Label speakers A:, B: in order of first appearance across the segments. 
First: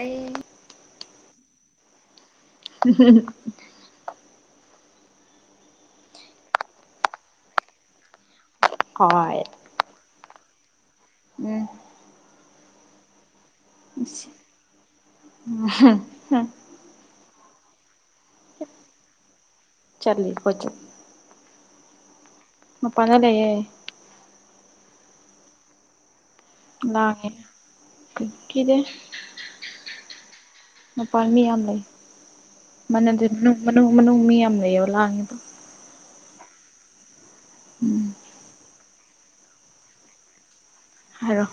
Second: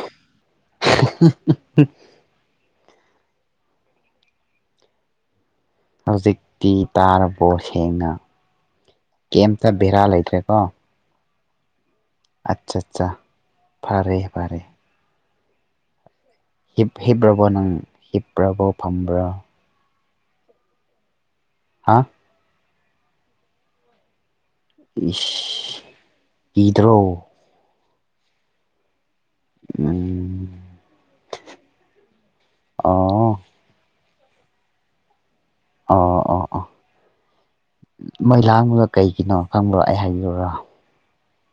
A: ꯑꯩ꯫
B: [unintelligible]
A: ꯎꯝ
B: ꯍꯧꯖꯤꯛꯇꯤ ꯇꯥꯔꯕꯣ ꯁꯦꯡꯅ꯫
A: ꯍꯣꯏ꯫
B: ꯀꯩꯝꯇ ꯕꯦꯔꯥ ꯂꯩꯇ꯭ꯔꯦꯀꯣ꯫
A: ꯎꯝ꯫
B: ꯑꯠꯆꯥ ꯑꯠꯆꯥ ꯐꯔꯦ ꯐꯔꯦ꯫
A: [unintelligible]
B: ꯍꯤꯕ꯭ꯔꯞ ꯅꯪ ꯍꯤꯕ꯭ꯔꯕꯣ ꯐꯕ꯭ꯔ
A: ꯆꯠꯂꯤꯈꯣꯏꯗꯤ
B: ꯍꯥꯥ
A: ꯃꯄꯥꯟꯗ ꯂꯩꯌꯦ
B: [unintelligible] ꯀꯤꯗ꯭ꯔꯣ
A: ꯂꯥꯛꯑꯦ ꯀꯤꯗꯦ꯫
B: ꯎꯝ
A: ꯃꯄꯥꯥꯟ ꯃꯤ ꯌꯥꯝ ꯂꯩ ꯃꯅꯜꯁꯦ
B: ꯑꯣ
A: ꯃꯅꯨꯡ ꯃꯅꯨꯡ ꯃꯅꯨꯡ ꯃꯤ ꯌꯥꯝ ꯂꯩꯕ ꯂꯥꯡꯌꯦꯕ꯫
B: ꯑꯣ ꯑꯣ ꯑꯣ
A: ꯎꯝ
B: ꯃꯣꯏ ꯂꯥꯡꯕꯗ ꯀꯩꯒꯤꯅꯣ ꯈꯪꯕ꯭ꯔꯣ ꯑꯩ ꯍꯥꯏꯕꯤꯌꯨꯔꯣ
A: ꯍꯥꯏꯔꯣ꯫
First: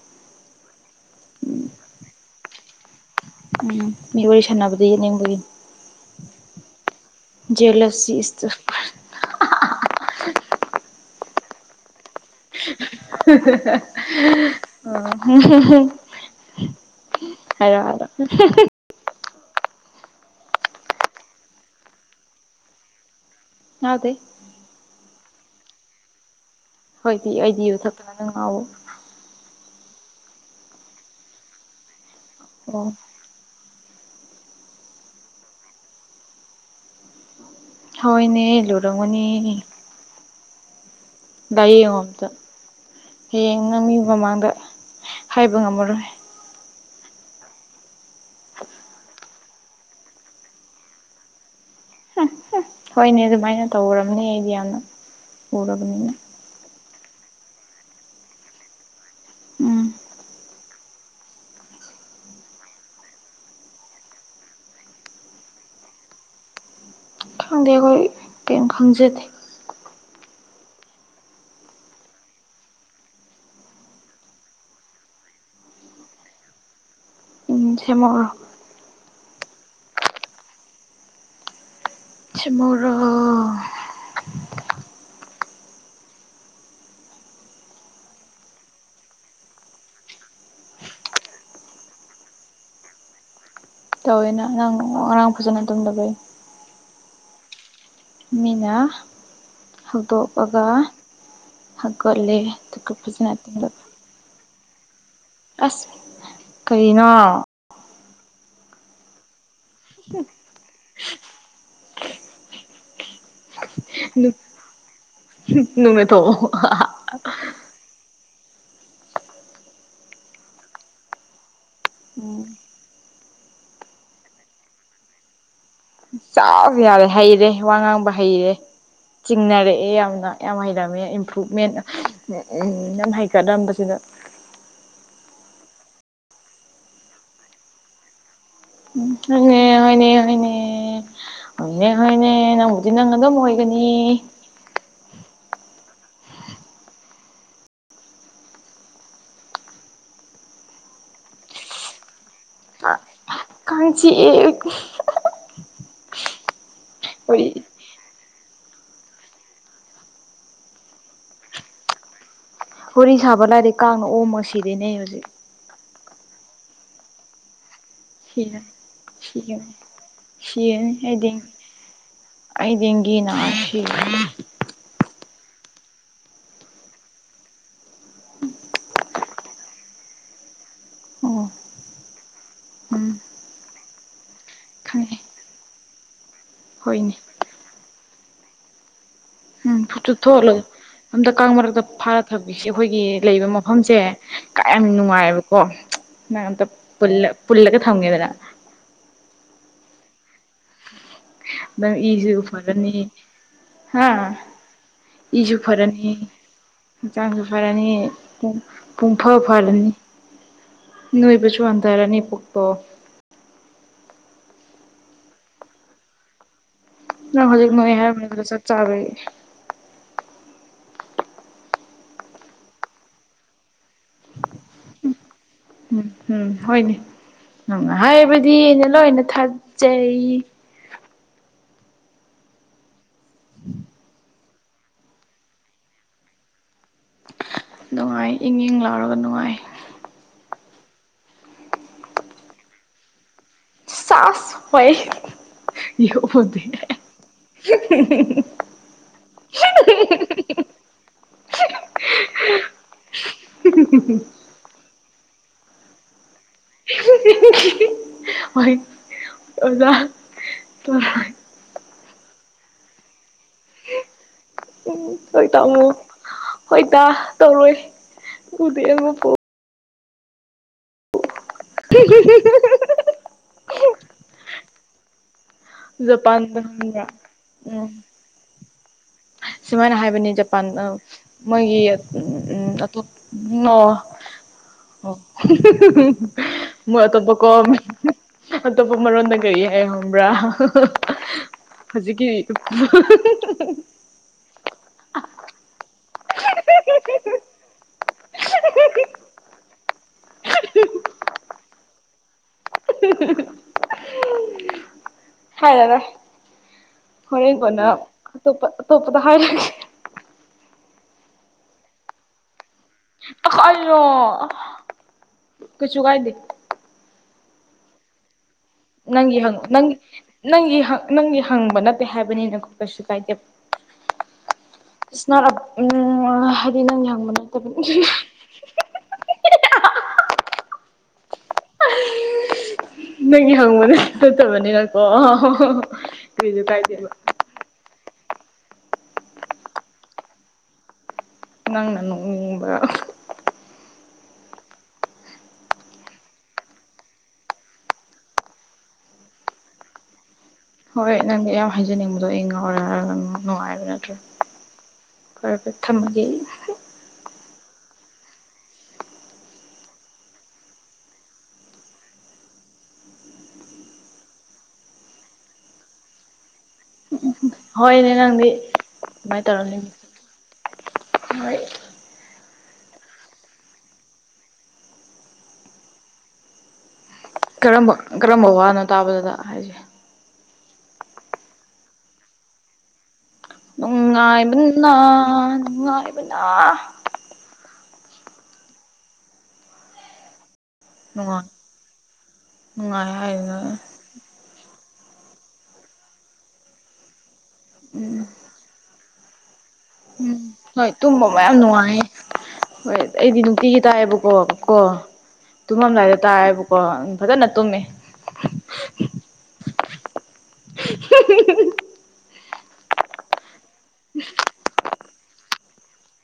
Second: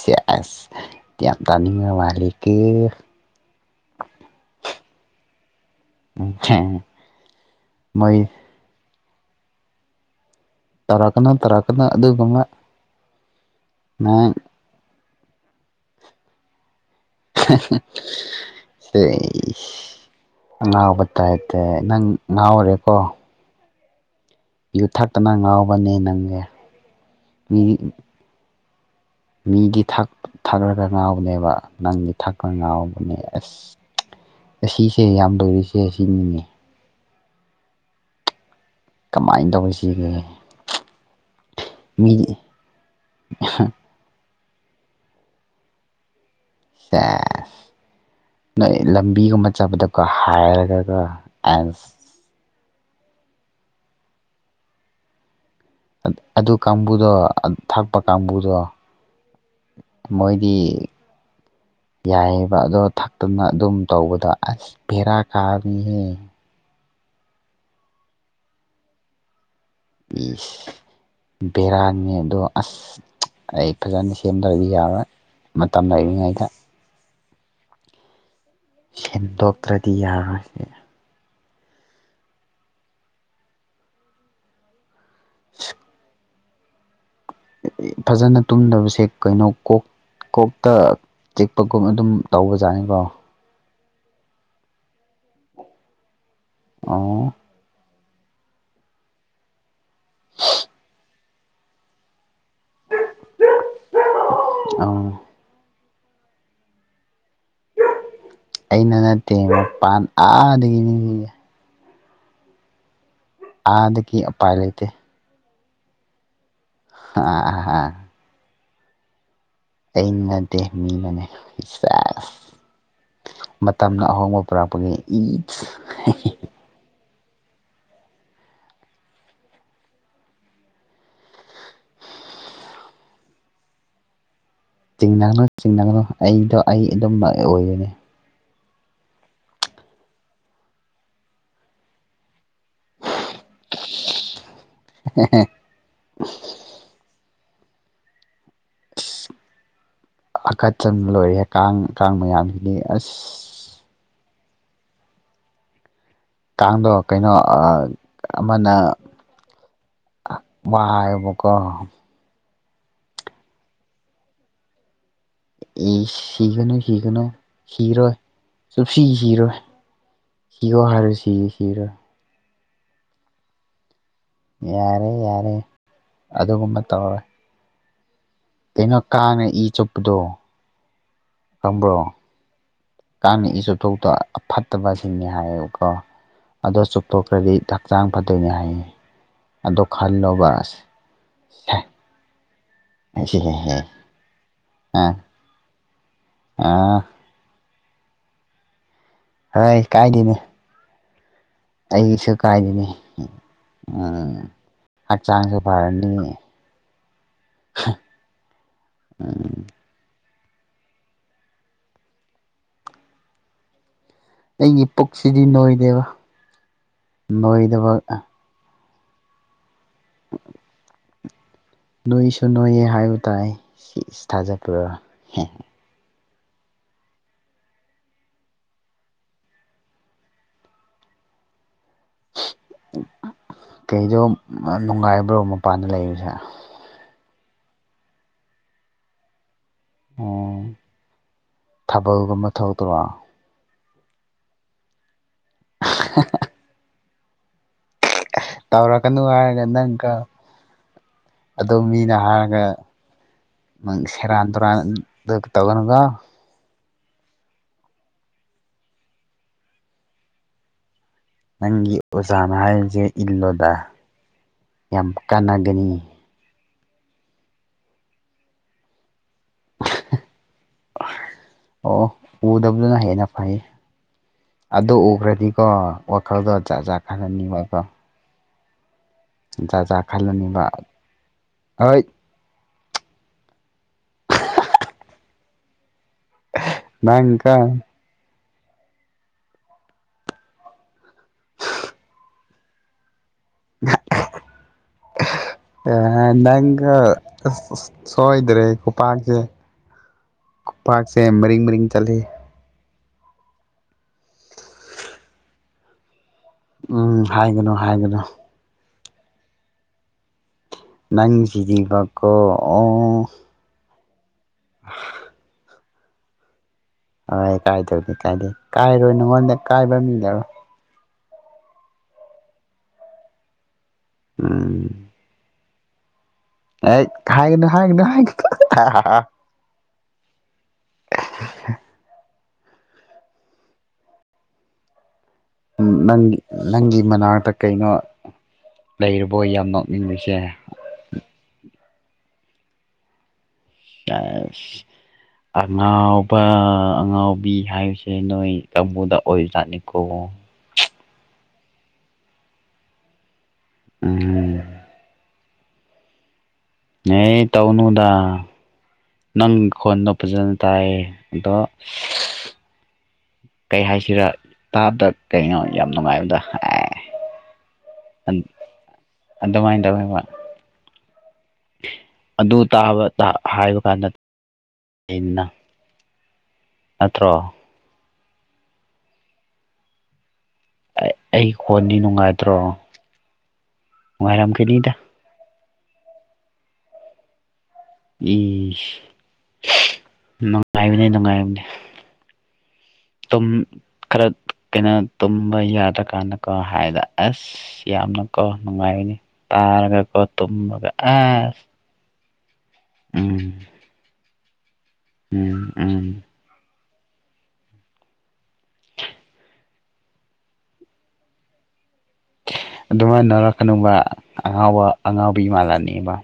B: ꯁꯦꯁ ꯌꯥꯝ ꯇꯥꯅꯤꯡꯕ ꯃꯜꯂꯤꯀꯣ꯫
A: ꯎꯝ ꯃꯤ ꯋꯥꯔꯤ ꯁꯥꯟꯅꯕꯗꯤ ꯌꯦꯠꯅꯤꯡꯕꯒꯤꯅꯤ꯫
B: [inaudible]
A: ꯖꯦꯂꯁꯤ
B: ꯃꯣꯏ
A: ꯏꯁꯇ
B: ꯇꯧꯔꯛꯀꯅꯣ ꯇꯧꯔꯛꯀꯅꯣ ꯑꯗꯨꯒꯨꯝꯕ ꯅꯪ
A: [inaudible] ꯍꯥꯏꯔꯣ ꯍꯥꯏꯔꯣ
B: [inaudible] ꯁꯦ ꯑꯉꯥꯎꯕ ꯇꯥꯏꯄꯇꯥ ꯅꯪ ꯉꯥꯎꯔꯦꯀꯣ
A: ꯉꯥꯎꯗꯦ꯫
B: ꯌꯨ ꯊꯛꯇꯅ ꯉꯥꯎꯕꯅꯦ ꯅꯪ
A: ꯍꯣꯏꯗꯤ ꯑꯩꯗꯤ ꯌꯨꯊꯛꯇꯅ ꯑꯗꯨ ꯉꯥꯎꯋ
B: ꯃꯤꯒꯤ ꯊꯥꯛꯂꯒ ꯉꯥꯎꯕꯅꯦꯕ ꯅꯪꯒꯤ ꯊꯥꯛꯄ
A: ꯑꯣ
B: ꯉꯥꯎꯕꯅꯦ ꯑꯁ ꯑꯁꯤꯁꯦ ꯌꯥꯝ ꯂꯨꯔꯤꯁꯦ ꯑꯁꯤꯅꯤꯅꯦ
A: ꯍꯣꯏꯅꯦꯂꯣꯏ
B: ꯀꯃꯥꯏꯅ ꯇꯧ ꯁꯤꯒꯦ
A: ꯗꯩꯌꯦ ꯑꯝꯇ ꯍꯌꯦꯢ ꯅꯪ ꯃꯤ ꯃꯥꯃꯡꯗ ꯍꯥꯏꯕ ꯉꯥꯝꯃꯔꯣꯏ꯫
B: [unintelligible] ꯅꯣꯏ ꯂꯝꯕꯤꯒꯨꯝꯕ ꯆꯠꯄꯗꯀꯣ ꯍꯥꯏꯔꯒꯒ ꯑꯦꯟꯁ
A: ꯍꯨꯝ ꯍꯨꯝ ꯍꯣꯏꯅꯦ ꯑꯗꯨꯃꯥꯏꯅ ꯇꯧꯔꯕꯅꯤ ꯑꯩꯗꯤ ꯌꯥꯝꯅ ꯎꯔ
B: ꯑꯗꯨ ꯀꯥꯡꯕꯨꯗꯣ ꯊꯛꯄ ꯀꯥꯡꯕꯨꯗꯣ
A: ꯎꯝ
B: ꯃꯣꯏꯗꯤ꯫ ꯌꯥꯏꯑꯕ ꯑꯗꯣ ꯊꯛꯇꯅ ꯑꯗꯨꯝ ꯇꯧꯕꯗꯣ ꯑꯁ ꯚꯦꯔꯥ ꯀꯥꯕꯅꯤꯍꯦ꯫
A: ꯈꯪꯗꯦ ꯑꯩꯈꯣꯏ ꯀꯔꯤꯝ ꯈꯪꯖꯗꯦ꯫
B: ꯄꯤꯁ ꯕꯦꯔꯥꯅꯤ ꯑꯗꯣ ꯑꯁ ꯑꯩ ꯐꯖꯅ ꯁꯦꯝꯗ꯭ꯔꯗꯤ ꯌꯥꯔꯣꯏ ꯃꯇꯝ ꯂꯩꯔꯤꯉꯩꯗ꯫
A: [unintelligible]
B: ꯍꯦꯟꯗꯣꯇ꯭ꯔꯗꯤꯌꯥ
A: [unintelligible]
B: [unintelligible] ꯐꯖꯅ ꯇꯨꯝꯗꯕꯁꯦ ꯀꯩꯅꯣ ꯀꯣꯛ ꯀꯣꯛꯇ ꯆꯤꯛꯄꯒꯨꯝ ꯑꯗꯨꯝ ꯇꯧꯕꯖꯥꯠꯅꯤꯀꯣ
A: ꯇꯧꯋꯦꯅ ꯅꯪ ꯉꯔꯥꯡ ꯐꯖꯅ ꯇꯨꯝꯗꯕꯩ
B: ꯑꯣ
A: ꯃꯤꯅꯥ ꯍꯧꯗꯣꯛꯑꯒ ꯍꯧꯒꯠꯂꯦ ꯑꯗꯨꯒ ꯐꯖꯅ ꯊꯤꯡꯒꯠꯄꯤ
B: ꯑꯥ
A: ꯑꯁ ꯀꯩꯅꯣ
B: ꯑꯩꯅ ꯅꯠꯇꯦ ꯃꯄꯥꯟ ꯑꯥꯗꯒꯤꯅꯤ ꯑꯥꯗꯒꯤ ꯎꯄꯥꯏ ꯂꯩꯇꯦ
A: [inaudible]
B: ꯑꯥ
A: ꯎꯝ
B: [unintelligible] ꯃꯇꯝꯅ ꯑꯍꯣꯡꯕ ꯄꯨꯔꯛꯄꯅꯤ ꯏꯁ
A: ꯆꯥꯎꯁꯨ ꯌꯥꯔꯦ ꯍꯩꯔꯦ ꯋꯥ ꯉꯥꯡꯕ ꯍꯩꯔꯦ ꯆꯤꯡꯅꯔꯛꯑꯦ ꯌꯥꯝꯅ ꯌꯥꯝ ꯍꯩꯔꯝꯃꯦ ꯏꯝꯄ꯭ꯔꯃꯦꯟ ꯌꯥꯝ ꯍꯩꯀꯠꯂꯝꯕꯁꯤꯗ
B: ꯆꯤꯡꯅꯥꯅꯣ ꯆꯤꯡꯅꯥꯅꯣ ꯑꯩꯗꯣ ꯑꯩ ꯑꯗꯨꯝꯃꯛ ꯑꯣꯏꯔꯤꯅꯤ
A: ꯍꯣꯏꯅꯦ ꯍꯣꯏꯅꯦ ꯍꯣꯏꯅꯦ ꯍꯣꯏꯅꯦ ꯍꯣꯏꯅꯦ ꯅꯪꯕꯨꯗꯤ ꯅꯪ ꯑꯗꯨꯝ ꯑꯣꯏꯒꯅꯤ
B: [unintelligible] ꯑꯁ ꯑꯀꯠꯆꯟꯕ ꯂꯣꯏꯔꯦ ꯀꯥꯡ ꯀꯥꯡ ꯃꯌꯥꯝꯁꯤꯅꯤ ꯑꯁ
A: ꯀꯥꯡ ꯆꯤꯛꯑꯦ
B: ꯀꯥꯡꯗꯣ ꯀꯩꯅꯣ
A: ꯋꯥꯔꯤ
B: ꯑꯥ ꯑꯃꯅ ꯋꯥꯑꯦꯕꯀꯣ
A: ꯋꯥꯔꯤ ꯁꯥꯕ ꯂꯥꯏꯔꯤ ꯀꯥꯡꯅ ꯑꯣꯝꯃꯥ ꯁꯤꯔꯦꯅꯦ ꯍꯧꯖꯤꯛ
B: ꯑꯦ ꯁꯤꯒꯅꯣ ꯁꯤꯒꯅꯣ ꯁꯤꯔꯣꯏ ꯁꯨꯡꯁꯤ
A: ꯁꯤꯔꯅꯤ
B: ꯁꯤꯔꯣꯏ
A: ꯁꯤꯒꯅꯤ
B: ꯁꯤꯔꯣ
A: ꯁꯤꯔꯅꯤ
B: ꯍꯥꯏꯔꯗꯤ ꯁꯤ
A: ꯑꯩ
B: ꯁꯤꯔꯣꯏ
A: ꯑꯩ ꯗꯤꯡꯒꯤ ꯅꯥꯔꯦ
B: ꯌꯥꯔꯦ ꯌꯥꯔꯦ ꯑꯗꯨꯒꯨꯝꯕ ꯇꯧꯔꯣꯏ [unintelligible]
A: ꯑꯣ ꯎꯝ ꯈꯪꯉꯦ
B: [unintelligible] ꯑꯗꯣ
A: ꯍꯣꯏꯅꯦ
B: ꯆꯨꯞꯊꯣꯛꯈ꯭ꯔꯗꯤ ꯍꯛꯆꯥꯡ ꯐꯗꯣꯏꯅꯤ ꯍꯥꯏꯌꯦ ꯑꯗꯣ ꯈꯜꯂꯣꯕ ꯑꯁ
A: [unintelligible] ꯊꯛꯁꯦ ꯑꯩꯈꯣꯏꯒꯤ
B: ꯍꯦ
A: ꯂꯩꯕ
B: ꯍꯦ ꯍꯦ
A: ꯃꯐꯝꯁꯦ ꯀꯌꯥꯝ
B: ꯑꯥ
A: ꯅꯨꯡꯉꯥꯏ ꯑꯕꯀꯣ ꯅꯪ ꯑꯝꯇ
B: ꯑꯥ
A: ꯄꯨꯜꯂꯒ ꯊꯝꯒꯦꯗꯅ
B: [unintelligible]
A: [unintelligible] ꯅꯪ
B: ꯑꯩꯁꯨ
A: ꯏꯁꯨ
B: ꯀꯥꯏꯗꯅꯤ
A: ꯐꯔꯅꯤ ꯍꯥ
B: ꯎꯝ
A: ꯏꯁꯨ ꯐꯔꯅꯤ ꯍꯟꯆꯥꯡꯁꯨ ꯐꯔꯅꯤ ꯄꯨꯡꯐꯥ
B: ꯎꯝ
A: ꯐꯔꯅꯤ ꯅꯣꯏꯕꯁꯨ ꯋꯥꯟꯊꯔꯅꯤ ꯄꯨꯛꯇꯣ
B: ꯑꯩꯒꯤ ꯄꯨꯛꯁꯤꯗꯤ ꯅꯣꯏꯗꯦꯕ
A: ꯅꯪ ꯍꯧꯖꯤꯛ
B: ꯅꯣꯏꯗꯕ
A: ꯅꯣꯏ ꯍꯥꯏꯕꯗꯣ ꯆꯞ ꯆꯥꯔꯅꯤ
B: ꯅꯣꯏꯁꯨ ꯅꯣꯏꯌꯦ ꯍꯥꯏꯕ ꯇꯥꯏ ꯁꯤ ꯊꯥꯖꯄ꯭ꯔꯥ
A: ꯎꯝ ꯎꯝ ꯍꯣꯏꯅꯦ ꯅꯪꯅ ꯍꯥꯏꯕꯗꯤ ꯑꯩꯅ ꯂꯣꯏꯅ ꯊꯥꯖꯩ
B: ꯀꯩꯅꯣ ꯌꯥꯝ ꯅꯨꯡꯉꯥꯏꯕ꯭ꯔꯣ ꯃꯄꯥꯟꯗ ꯂꯩꯔꯤꯁꯦ
A: ꯅꯨꯡꯉꯥꯏ ꯏꯪ ꯏꯪ ꯂꯥꯎꯔꯒ ꯅꯨꯡꯉꯥꯏ
B: ꯑꯣ ꯊꯥꯕꯜꯒꯨꯝꯕ ꯊꯧꯇꯔꯣ
A: ꯆꯁ ꯍꯣꯏ [unintelligible]
B: ꯇꯧꯔꯛꯀꯅꯨ ꯍꯥꯏꯔꯒ ꯅꯪꯀꯣ ꯑꯗꯨ ꯃꯤꯅ ꯍꯥꯏꯔ ꯒꯪ ꯁꯦꯔꯥꯟ ꯇꯨꯔꯥꯟ ꯑꯗꯨ ꯇꯧꯒꯅꯨꯀꯣ
A: [unintelligible] ꯍꯣꯢ ꯑꯣꯖꯥ
B: ꯅꯪꯒꯤ ꯑꯣꯖꯥꯅ ꯍꯥꯏꯔꯤꯁꯦ ꯏꯜꯂꯣꯗ ꯌꯥꯝ ꯀꯥꯟꯅꯒꯅꯤ
A: ꯍꯣꯏꯇꯥ ꯇꯧꯔꯣꯏ ꯎꯗꯤ ꯑꯃꯛꯀꯨ
B: [unintelligible] ꯑꯣ ꯎꯗ ꯑꯗꯨꯅ ꯍꯦꯟꯅ ꯐꯩ ꯑꯗꯨ ꯎꯈ꯭ꯔꯗꯤ ꯀꯣ ꯋꯥꯈꯜꯗꯣ
A: ꯖꯄꯥꯟꯗ
B: ꯖꯥꯠ ꯖꯥꯠ
A: ꯈꯪꯕ꯭ꯔꯥ
B: ꯈꯥꯍꯟꯅꯤꯡꯕꯀꯣ
A: ꯎꯝ ꯁꯨꯃꯥꯏꯅ ꯍꯥꯏꯕꯅꯤ ꯖꯄꯥꯟ
B: ꯈꯜꯂꯅꯤꯕ
A: ꯑ ꯃꯣꯏꯒꯤ
B: ꯍꯣꯏ
A: ꯎꯝ ꯎꯝ ꯑꯇꯣ ꯅꯣ ꯍꯨꯝ ꯍꯨꯝ ꯍꯨꯝ ꯍꯨꯝ [unintelligible] ꯃꯣꯏ ꯑꯇꯣꯞꯄ ꯀꯣ
B: ꯅꯪꯀꯣ
A: [unintelligible] ꯑꯇꯣꯞꯄ ꯃꯔꯣꯟꯗ ꯀꯔꯤ ꯍꯥꯏ ꯈꯪꯕ꯭ꯔꯥ [unintelligible] ꯍꯧꯖꯤꯛꯀꯤ [unintelligible]
B: [unintelligible] ꯑꯦ ꯅꯪꯒ ꯑꯁ ꯑꯁ ꯁꯣꯏꯗ꯭ꯔꯦ ꯈꯨꯄꯥꯛꯁꯦ ꯈꯨꯄꯥꯛꯁꯦ ꯃꯔꯤꯡ ꯃꯔꯤꯡ ꯆꯠꯂꯤ
A: [unintelligible] ꯍꯥꯏꯔꯔꯣꯢ
B: ꯎꯝ
A: ꯍꯣꯔꯦꯟ
B: ꯍꯥꯏꯒꯅꯨ
A: ꯀꯣꯟꯅ
B: ꯍꯥꯏꯒꯅꯨ
A: ꯑꯇꯣꯞꯄ ꯑꯇꯣꯞꯄꯗ ꯍꯥꯏꯔꯒꯦ
B: ꯅꯪꯁꯤꯗꯤꯕꯀꯣ ꯑꯣ
A: [unintelligible]
B: [unintelligible]
A: ꯀꯩꯁꯨ ꯀꯥꯏꯗꯦ
B: ꯍꯣꯏ ꯀꯥꯏꯗꯧꯅꯤ ꯀꯥꯏꯗꯦ ꯀꯥꯏꯔꯣꯏ
A: ꯅꯪꯒꯤ
B: ꯅꯉꯣꯟꯗ
A: ꯍꯪꯉꯨ ꯅꯪꯒꯤ
B: ꯀꯥꯏꯕ ꯃꯤ ꯂꯩꯔꯣꯏ
A: ꯅꯪꯒꯤ ꯍꯛ ꯅꯪꯒꯤ ꯍꯪꯕ ꯅꯠꯇꯦ ꯍꯥꯏꯕꯅꯤꯅꯣ ꯀꯩꯁꯨ ꯀꯥꯏꯗꯦꯕ
B: ꯎꯝ
A: ꯏꯁꯅꯝ ꯎꯝ ꯍꯥꯢ
B: ꯑꯦꯠ ꯍꯥꯏꯒꯅꯨ ꯍꯥꯏꯒꯅꯨ ꯍꯥꯏ [unintelligible]
A: [unintelligible] ꯅꯪꯒꯤ ꯍꯪꯕꯗ ꯐꯠꯇꯕꯅꯤꯅꯀꯣ ꯑ
B: ꯅꯪ ꯅꯪꯒꯤ ꯃꯅꯥꯛꯇ ꯀꯩꯅꯣ ꯂꯩꯔꯕꯣꯏ ꯌꯥꯝ ꯅꯣꯛꯅꯤꯡꯂꯤꯁꯦ
A: ꯅꯪꯅ ꯅꯣꯛꯅꯤꯡꯕ [unintelligible]
B: [unintelligible] ꯑꯉꯥꯎꯕ ꯑꯉꯥꯎꯕꯤ ꯍꯥꯏꯕꯁꯦ ꯅꯣꯏ ꯀꯥꯡꯕꯨꯗ ꯑꯣꯏꯕꯖꯥꯠꯅꯤꯀꯣ
A: ꯍꯣꯏ ꯅꯪꯗꯤ ꯌꯝ ꯍꯥꯏꯖꯅꯤꯡꯕꯗꯣ ꯑꯩ ꯉꯥꯎꯔ ꯍꯥꯢꯔꯒ ꯅꯪ ꯨꯡꯉꯥꯏꯕ ꯅꯠꯇ꯭ꯔꯦ
B: ꯎꯝ
A: ꯐꯔꯦ ꯐꯔꯦ ꯊꯝꯃꯒꯦ ꯑꯩ
B: ꯅꯦ ꯇꯧꯅꯨꯗ ꯅꯪ ꯈꯣꯟꯗꯣ ꯐꯖꯅ ꯇꯥꯏꯌꯦ ꯑꯗꯣ [unintelligible] ꯀꯩ ꯍꯥꯏꯁꯤꯔꯥ ꯇꯥꯕꯗ ꯀꯩꯅꯣ ꯌꯥꯝ ꯅꯨꯡꯉꯥꯏꯕꯗꯣ ꯑꯦ
A: ꯍꯣꯏꯅꯦ ꯅꯪꯗꯤ ꯀꯃꯥꯏꯅ ꯇꯧꯔꯅꯤ
B: ꯑꯗꯨꯃꯥꯏꯅ ꯇꯧꯋꯦꯕ
A: ꯍꯣꯏ
B: ꯑꯗꯨ ꯇꯥꯕ ꯇꯥ ꯍꯥꯏꯕ ꯀꯥꯟꯗ ꯑꯩꯅ ꯅꯠꯇ꯭ꯔꯣ
A: ꯀꯔꯝꯕ ꯀꯔꯝꯕ ꯋꯥꯅꯣ ꯇꯥꯕꯗꯨꯗ ꯍꯥꯏꯁꯦ
B: ꯑꯩ ꯀꯣꯟꯗꯤ ꯅꯨꯡꯉꯥꯏꯇ꯭ꯔꯣ
A: ꯅꯨꯡꯉꯥꯏꯕꯅ
B: ꯅꯨꯡꯉꯥꯏꯔꯝꯒꯅꯤꯗ
A: ꯅꯨꯡꯉꯥꯏꯕꯅ
B: ꯏꯁ [unintelligible] ꯅꯨꯡꯉꯥꯏꯕꯅꯤ
A: ꯅꯨꯡꯉꯥꯏ
B: ꯅꯨꯡꯉꯥꯏꯕꯅꯦ
A: ꯅꯨꯡꯉꯥꯏ
B: ꯇꯨꯝ
A: ꯍꯥꯏꯗꯨꯅ
B: ꯈꯔ ꯀꯩꯅꯣ ꯇꯨꯝꯕ ꯌꯥꯗ꯭ꯔꯀꯥꯟꯗ ꯀꯣ ꯍꯥꯏꯗ ꯑꯁ ꯌꯥꯝꯅꯀꯣ ꯅꯨꯡꯉꯥꯏꯅꯤ ꯇꯥꯔꯒꯀꯣ
A: ꯎꯝ
B: ꯇꯨꯝꯃꯒ
A: ꯍꯣꯏ ꯇꯨꯝꯕ ꯃꯌꯥꯝ
B: ꯑꯁ
A: ꯅꯨꯡꯉꯥꯏꯌꯦ ꯍꯣꯏ ꯑꯩꯗꯤ
B: ꯎꯝ
A: ꯅꯨꯡꯇꯤꯒꯤ ꯇꯥꯏꯑꯌꯦꯦꯕꯀꯣ ꯀꯣ
B: ꯎꯝ ꯎꯝ
A: ꯇꯨꯝꯃꯝꯗꯥꯏꯗ ꯇꯥꯏꯑꯦꯕꯣ ꯀꯣ ꯐꯖꯅ ꯇꯨꯝꯃꯦ
B: [unintelligible]
A: [unintelligible]
B: ꯑꯗꯨꯃꯥꯏꯅꯧꯔꯛꯀꯅꯕ
A: ꯎꯝ
B: ꯑꯉꯥꯎꯕ ꯑꯉꯥꯎꯕꯤ ꯃꯥꯂꯥꯅꯦꯕ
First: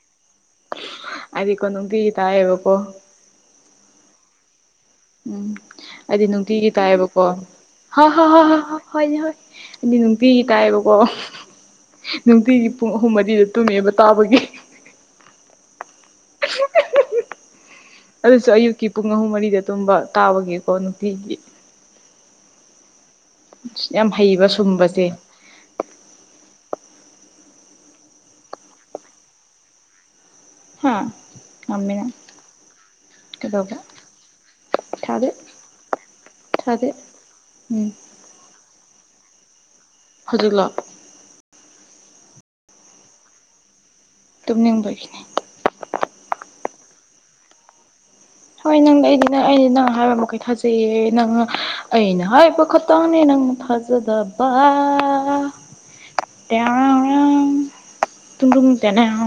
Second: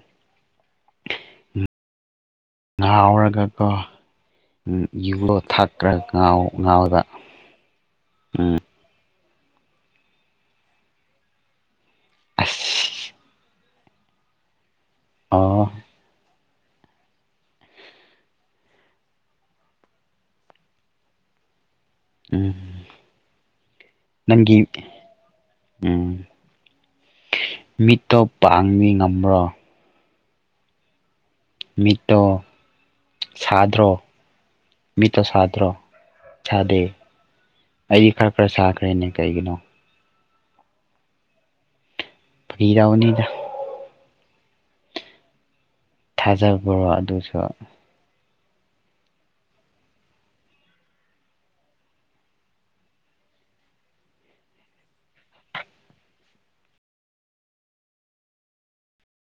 A: ꯑꯩꯗꯤꯀꯣ ꯅꯨꯡꯇꯤꯒꯤ ꯇꯥꯏꯌꯦ
B: ꯉꯥꯎꯔꯒꯀꯣ ꯌꯨꯂꯣ
A: ꯎꯝ
B: ꯊꯛꯈ꯭ꯔꯒ ꯉꯥꯎ ꯉꯥꯎꯗ
A: ꯍ ꯍꯣ ꯍ ꯍ ꯍꯣꯏꯅꯦ ꯍꯣꯏ ꯍꯥꯏꯗꯤ ꯅꯨꯡꯄꯤꯒꯤ ꯇꯥꯏꯕꯣꯀꯣ ꯅꯨꯡꯇꯤꯒꯤ
B: ꯑꯁ
A: ꯄꯨꯡ ꯑꯍꯨꯝ ꯃꯔꯤꯗ ꯇꯨꯝꯃꯦꯕ ꯇꯥꯕꯒꯤ
B: ꯑꯣ
A: ꯑꯗꯨꯁꯨ ꯑꯌꯨꯛꯀꯤ ꯄꯨꯡ ꯑꯍꯨꯝ ꯃꯔꯤꯗ ꯑꯗꯨꯝꯕ ꯇꯥꯕꯒꯀꯣ ꯅꯨꯄꯤꯒꯤ
B: ꯎꯝ
A: ꯌꯥꯝ ꯍꯩꯕ
B: ꯅꯪꯒꯤ
A: ꯁꯨꯝꯕꯁꯦ
B: ꯎꯝ ꯃꯤꯠꯇꯣ ꯄꯥꯡꯕꯤ ꯉꯝꯕ꯭ꯔꯣ
A: ꯍꯥꯥ
B: ꯃꯤꯣ ꯁꯥꯗ꯭ꯔꯣ ꯃꯤꯇꯣ
A: ꯊꯥꯗꯦ
B: ꯁꯥꯗ꯭ꯔꯣ ꯁꯥꯗꯦ
A: ꯊꯥꯗꯦ ꯎꯝ
B: ꯑꯩꯗꯤ ꯈꯔ ꯈꯔ ꯁꯥꯈ꯭ꯔꯦꯅꯦ ꯀꯩꯒꯤꯅꯣ
A: ꯍꯧꯖꯤꯜ ꯂꯥꯛ
B: ꯐꯤꯗ ꯎꯅꯤꯗ
A: ꯇꯨꯝꯅꯤꯡꯕꯈꯤꯅꯤ
B: ꯊꯥꯖꯕꯔꯣ ꯑꯗꯨꯁꯨ
A: ꯍꯣꯏ ꯅꯪ ꯑꯩꯗꯤ ꯑꯩꯗꯤ ꯅꯪ ꯍꯥꯏꯕ ꯃꯈꯩ ꯊꯥꯖꯩꯌꯦ ꯅꯪ ꯑꯩꯅ ꯍꯥꯏꯕ ꯈꯇꯪꯅꯦ ꯅꯪꯖ ꯗꯕꯥ
B: ꯅ
A: ꯇꯔ ꯑꯔ ꯇꯨꯡ ꯇ ꯇꯅꯦ ꯑ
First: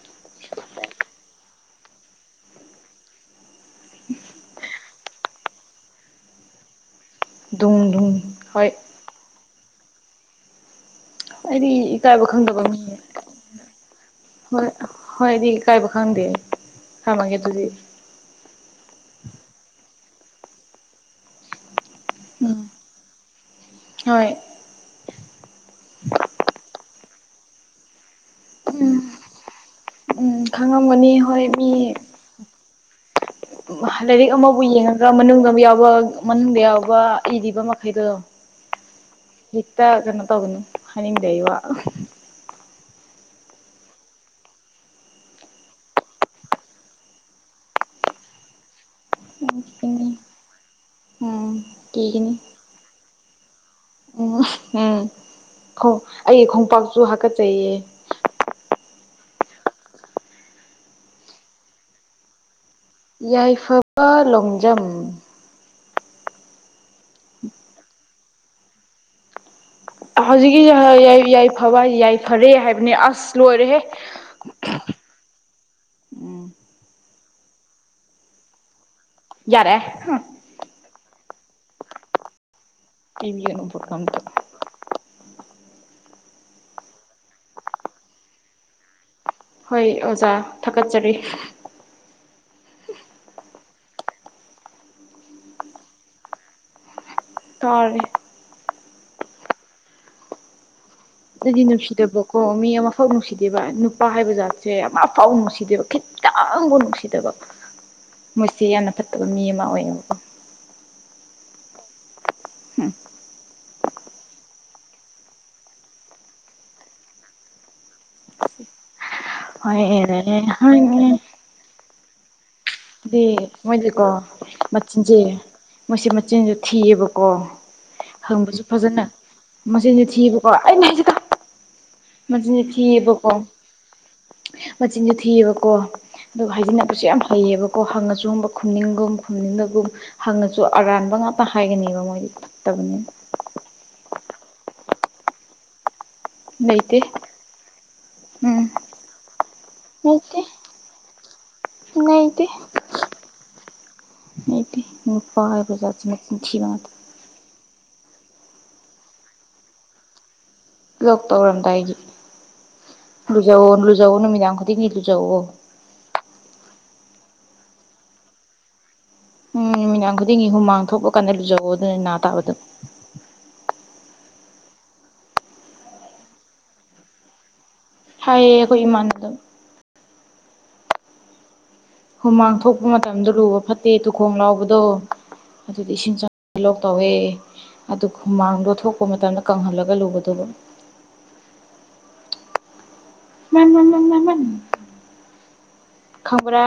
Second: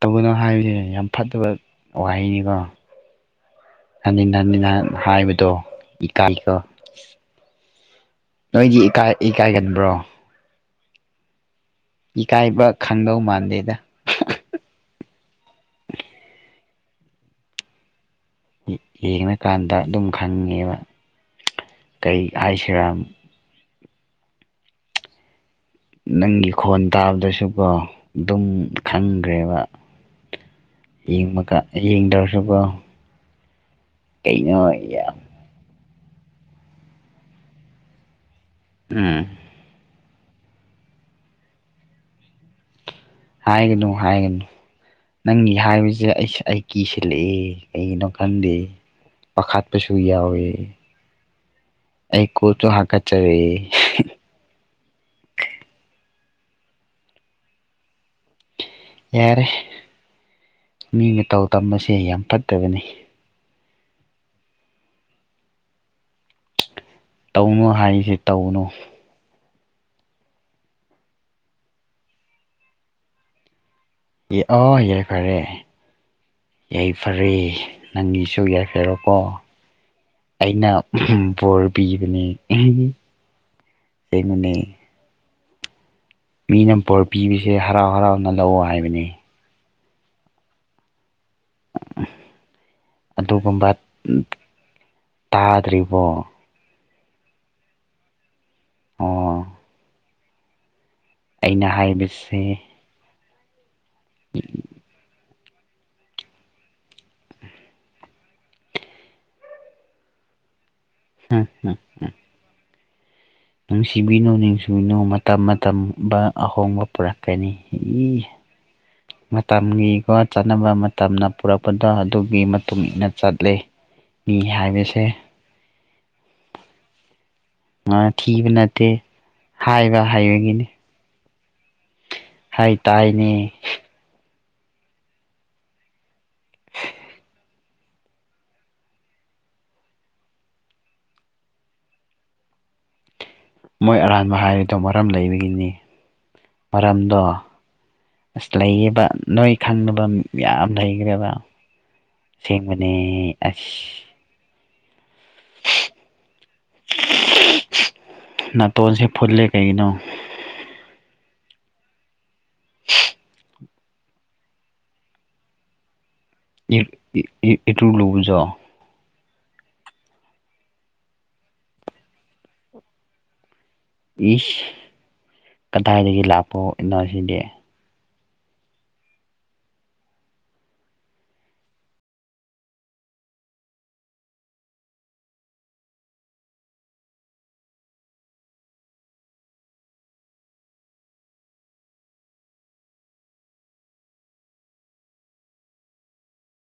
B: ꯇꯒꯅꯣ ꯍꯥꯏꯕꯗꯨꯅꯦ ꯌꯥꯝ ꯐꯠꯇꯕ ꯋꯥꯍꯩꯅꯤꯀꯣ ꯍꯅꯤ ꯍꯅꯤ ꯅꯍ ꯍꯥꯏꯕꯗꯣ ꯏꯀꯥꯏꯈꯣ
A: ꯗꯨꯡ ꯗꯨꯡ ꯍꯣꯏ
B: ꯅꯣꯏꯗꯤ ꯏꯀꯥꯏ ꯏꯀꯥꯏꯒꯕ꯭ꯔꯣ
A: ꯑꯗꯤ
B: ꯏꯀꯥꯏꯕ ꯈꯪꯗꯧ ꯃꯥꯟꯗꯦꯗ
A: ꯍꯣꯏ ꯍꯣꯏꯗꯤ ꯏ ꯀꯥꯏꯕ ꯈꯪꯗꯦ ꯈꯃꯒꯦ ꯑꯗꯨꯗꯤ
B: ꯌꯦꯡꯉꯀꯥꯟꯗ ꯑꯗꯨꯝ ꯈꯪꯉꯦꯕ ꯀꯩ
A: ꯎꯝ
B: ꯍꯥꯏꯁꯤꯔꯥꯝ
A: ꯍꯣꯏ
B: ꯅꯪꯒꯤ ꯈꯣꯟ ꯇꯥꯕꯗꯁꯨꯀꯣ ꯑꯗꯨꯝ ꯈꯪꯈ꯭ꯔꯦꯕ
A: ꯎꯝ ꯈꯪꯉꯝꯒꯅꯤ ꯍꯣꯏ
B: ꯌꯦꯡꯕ
A: ꯃꯤ
B: ꯌꯦꯡꯗ꯭ꯔꯁꯨꯀꯣ
A: ꯂꯥꯏꯔꯤꯛ ꯑꯃꯕꯨ
B: ꯀꯩꯅꯣ ꯌꯥꯝ
A: ꯌꯦꯡꯉꯒ ꯃꯅꯨꯡꯗ ꯌꯥꯎꯕ ꯃꯅꯨꯡꯗ ꯌꯥꯎꯕ ꯏꯔꯤꯕ ꯃꯈꯩꯗꯨꯣ
B: ꯎꯝ
A: ꯍꯠꯇ ꯀꯩꯅꯣ ꯇꯒꯅ ꯍꯥꯏꯅꯤꯡ ꯗꯩꯋꯥ
B: ꯍꯥꯏꯒꯅꯨ ꯍꯥꯏꯒꯅ ꯅꯪꯒꯤ ꯍꯥꯏꯕꯁꯦ ꯑꯩ ꯑꯩ ꯀꯤꯁꯤꯜꯂꯛꯑꯦ ꯀꯩꯒꯤꯅꯣ ꯈꯪꯗꯦ ꯄꯥꯈꯥꯠꯄꯁꯨ
A: ꯎꯝ
B: ꯌꯥꯎꯏ ꯑꯩ
A: ꯀꯤꯒꯅꯤ
B: ꯀꯣꯁꯨ ꯍꯥꯀꯠꯆꯔꯦ
A: ꯎꯝ ꯎꯝꯣꯡ ꯑꯩꯒꯤ ꯈꯣꯡꯄꯥꯛꯁꯨ ꯍꯥꯀꯠꯆꯩꯌꯦ
B: ꯌꯥꯔꯦ ꯃꯤ ꯃꯇꯧ ꯇꯝꯕꯁꯦ ꯌꯥꯝ ꯐꯠꯇꯕꯅꯤ
A: ꯌꯥꯏꯐꯕ ꯂꯣꯡꯖꯝ
B: ꯇꯧꯅꯨ ꯍꯥꯏꯔꯤꯁ ꯇꯧꯅꯨ
A: ꯍꯧꯖꯤꯛꯀꯤꯁ ꯌꯥꯏꯐꯕ ꯌꯥꯏꯐꯔꯦ ꯍꯥꯏꯕꯅꯦ ꯑꯁ ꯂꯣꯏꯔꯦꯍꯦ
B: ꯑꯦ ꯑꯣ ꯌꯥꯔꯦ ꯐꯔꯦ
A: ꯎꯝ
B: ꯌꯥꯏ ꯐꯔꯦ ꯅꯪꯒꯤꯁꯨ ꯌꯥꯏꯐꯔꯣꯀꯣ
A: ꯌꯥꯔꯦ
B: ꯑꯩꯅ ꯕꯣꯔ ꯄꯤꯕꯅꯦ
A: ꯏꯕꯤꯒꯅꯕꯨ ꯀꯗ
B: ꯑꯁꯦꯡꯕꯅꯦ ꯃꯤꯅ ꯄꯣꯔ ꯄꯤꯕꯁꯦ ꯍꯔꯥꯎ ꯍꯔꯥꯎꯅ ꯂꯧꯑꯣ ꯍꯥꯏꯕꯅꯤ
A: ꯍꯣꯏ ꯑꯣꯖꯥ ꯊꯥꯒꯠꯆꯔꯤ
B: ꯎ ꯑꯗꯨꯒꯨꯝꯕ ꯇꯥꯗ꯭ꯔꯤꯕꯣ
A: ꯍꯔꯤ
B: ꯑꯣ
A: ꯑꯗꯨꯗꯤ
B: ꯑꯩꯅ
A: ꯅꯨꯡꯁꯤꯗꯕꯀꯣ
B: ꯍꯥꯏꯕꯁꯦ
A: ꯃꯤ ꯑꯃꯐꯥꯎ ꯅꯨꯡꯁꯤꯗꯦꯕ ꯅꯨꯄꯥ ꯍꯥꯏꯕ ꯖꯥꯠꯁꯦ ꯑꯃꯐꯥꯎ ꯅꯨꯡꯁꯤꯗꯦꯕꯀ ꯈꯤꯇꯪꯕꯨ ꯅꯨꯡꯁꯤꯗꯕ ꯃꯣꯏꯁꯦ ꯌꯥꯝꯅ ꯐꯠꯇꯕ ꯃꯤ ꯑꯃ ꯑꯣꯏꯌꯦꯕꯀꯣ
B: ꯍ
A: ꯍꯝ
B: ꯅꯨꯡꯁꯤꯕꯤꯅꯨ ꯅꯤꯡꯁꯤꯕꯤꯅꯨ ꯃꯇꯝ ꯃꯇꯝ ꯑꯍꯣꯡꯕ ꯄꯨꯔꯛꯀꯅꯤ ꯏ ꯃꯇꯝꯒꯤꯀꯣ
A: ꯍꯣꯏꯅꯦ
B: ꯆꯥꯅꯕ ꯃꯇꯝꯅ ꯄꯨꯔꯛꯄꯗꯣ ꯑꯗꯨꯒꯤ ꯃꯇꯨꯡ ꯏꯟꯅ
A: ꯑꯗꯤ
B: ꯆꯠꯂꯦ
A: ꯃꯣꯏꯁꯦꯀꯣ
B: ꯃꯤ ꯍꯥꯏꯕꯁꯦ
A: ꯃꯆꯤꯟꯁꯦ ꯃꯣꯏꯁꯦ ꯃꯆꯤꯟꯖꯦ ꯊꯤꯌꯦꯕꯀꯣ
B: ꯉꯥ ꯊꯤꯕ
A: ꯍꯪꯕꯁꯨ
B: ꯅꯠꯇꯦ
A: ꯐꯖꯅ
B: ꯍꯥꯏꯕ
A: ꯃꯁꯤꯁꯨ ꯊꯤꯕꯀꯣ
B: ꯍꯩꯕꯒꯤꯅꯤ
A: ꯑꯩꯅ ꯃꯆꯤꯟꯁꯨꯦ
B: ꯍꯥꯏ ꯇꯥꯏꯅꯦ
A: ꯊꯤꯑꯕꯀꯣ ꯃꯆꯤꯟꯁꯨꯦ ꯊꯤꯕꯀꯣ ꯑꯗꯨꯒ ꯍꯥꯏꯖꯤꯟꯅꯕꯁꯨ ꯌꯥꯝ ꯍꯩꯌꯦꯕꯀꯣ ꯍꯪꯉꯁꯨ ꯍꯪꯕ ꯈꯨꯝꯅꯤꯡꯒꯨꯝ ꯈꯨꯝꯅꯤꯡꯕꯒꯨꯝ ꯍꯪꯅꯁꯨ ꯑꯔꯥꯟꯕ ꯉꯥꯛꯇ ꯍꯥꯏꯒꯅꯦꯕ ꯃꯣꯏꯗꯤ ꯐꯠꯇꯕꯅꯤ
B: ꯃꯣꯏ ꯑꯔꯥꯟꯕ ꯍꯥꯏꯔꯤꯗꯣ ꯃꯔꯝ ꯂꯩꯕꯒꯤꯅꯤ
A: ꯂꯩꯇꯦ
B: ꯃꯔꯝꯗꯣ ꯑꯁ
A: ꯎꯝ
B: ꯂꯩꯌꯦꯕ ꯅꯣꯏ ꯈꯪꯅꯕ
A: ꯂꯩꯇꯦ
B: ꯌꯥꯝ ꯂꯩꯈ꯭ꯔꯦꯕ
A: ꯂꯩꯇꯦ
B: ꯁꯦꯡꯕꯅꯤ ꯑꯁ
A: ꯑꯩ ꯄꯔꯕꯖ ꯊ
B: ꯅꯥꯇꯣꯟꯁꯦ ꯐꯨꯠꯂꯦ ꯀꯩꯒꯤꯅꯣ
A: ꯂ ꯇꯧꯔꯝꯗꯥꯏꯒꯤ ꯂꯨꯖꯧ ꯂꯨꯖꯧ ꯅꯨꯃꯤꯗꯥꯡ ꯈꯨꯗꯤꯡꯒꯤ ꯂꯨꯖꯋ
B: ꯇ ꯂꯣꯕꯖꯣ
A: ꯎꯝ ꯅꯨꯃꯤꯗꯥꯡ ꯈꯨꯗꯤꯡꯒꯤ ꯍꯨꯝ ꯃꯃꯥꯡ ꯊꯣꯛꯄ ꯀꯥꯟꯗꯨꯖꯧ ꯑꯗꯨꯅ ꯅꯥ ꯇꯥꯕꯗꯣ
B: ꯏꯁ ꯀꯗꯥꯏꯗꯒꯤ ꯂꯥꯛꯄ ꯏꯅꯎꯁꯤꯗꯤ
A: ꯍꯥꯏꯌꯦ ꯑꯩꯈꯣꯏ ꯏꯃꯥꯟꯗꯣ ꯍꯨꯃꯥꯡ ꯊꯣꯛꯄ ꯃꯇꯝꯗ ꯂꯨꯕ ꯐꯠꯇꯦ ꯇꯨꯈꯣꯡ ꯂꯥꯎꯕꯗꯣ ꯑꯗꯨꯗꯤ ꯏꯁꯤꯡ ꯆꯪ ꯂꯣꯛ ꯇꯧꯋꯦ ꯑꯗꯨ ꯍꯃꯥꯡꯗꯣ ꯊꯣꯛꯄ ꯃꯇꯝꯗ ꯀꯪꯍꯜꯂꯒ ꯂꯨꯕꯗꯨꯕ ꯃꯥꯟ ꯃ ꯃꯥꯟꯅ ꯃꯥꯟ ꯈꯪꯕ꯭ꯔꯥ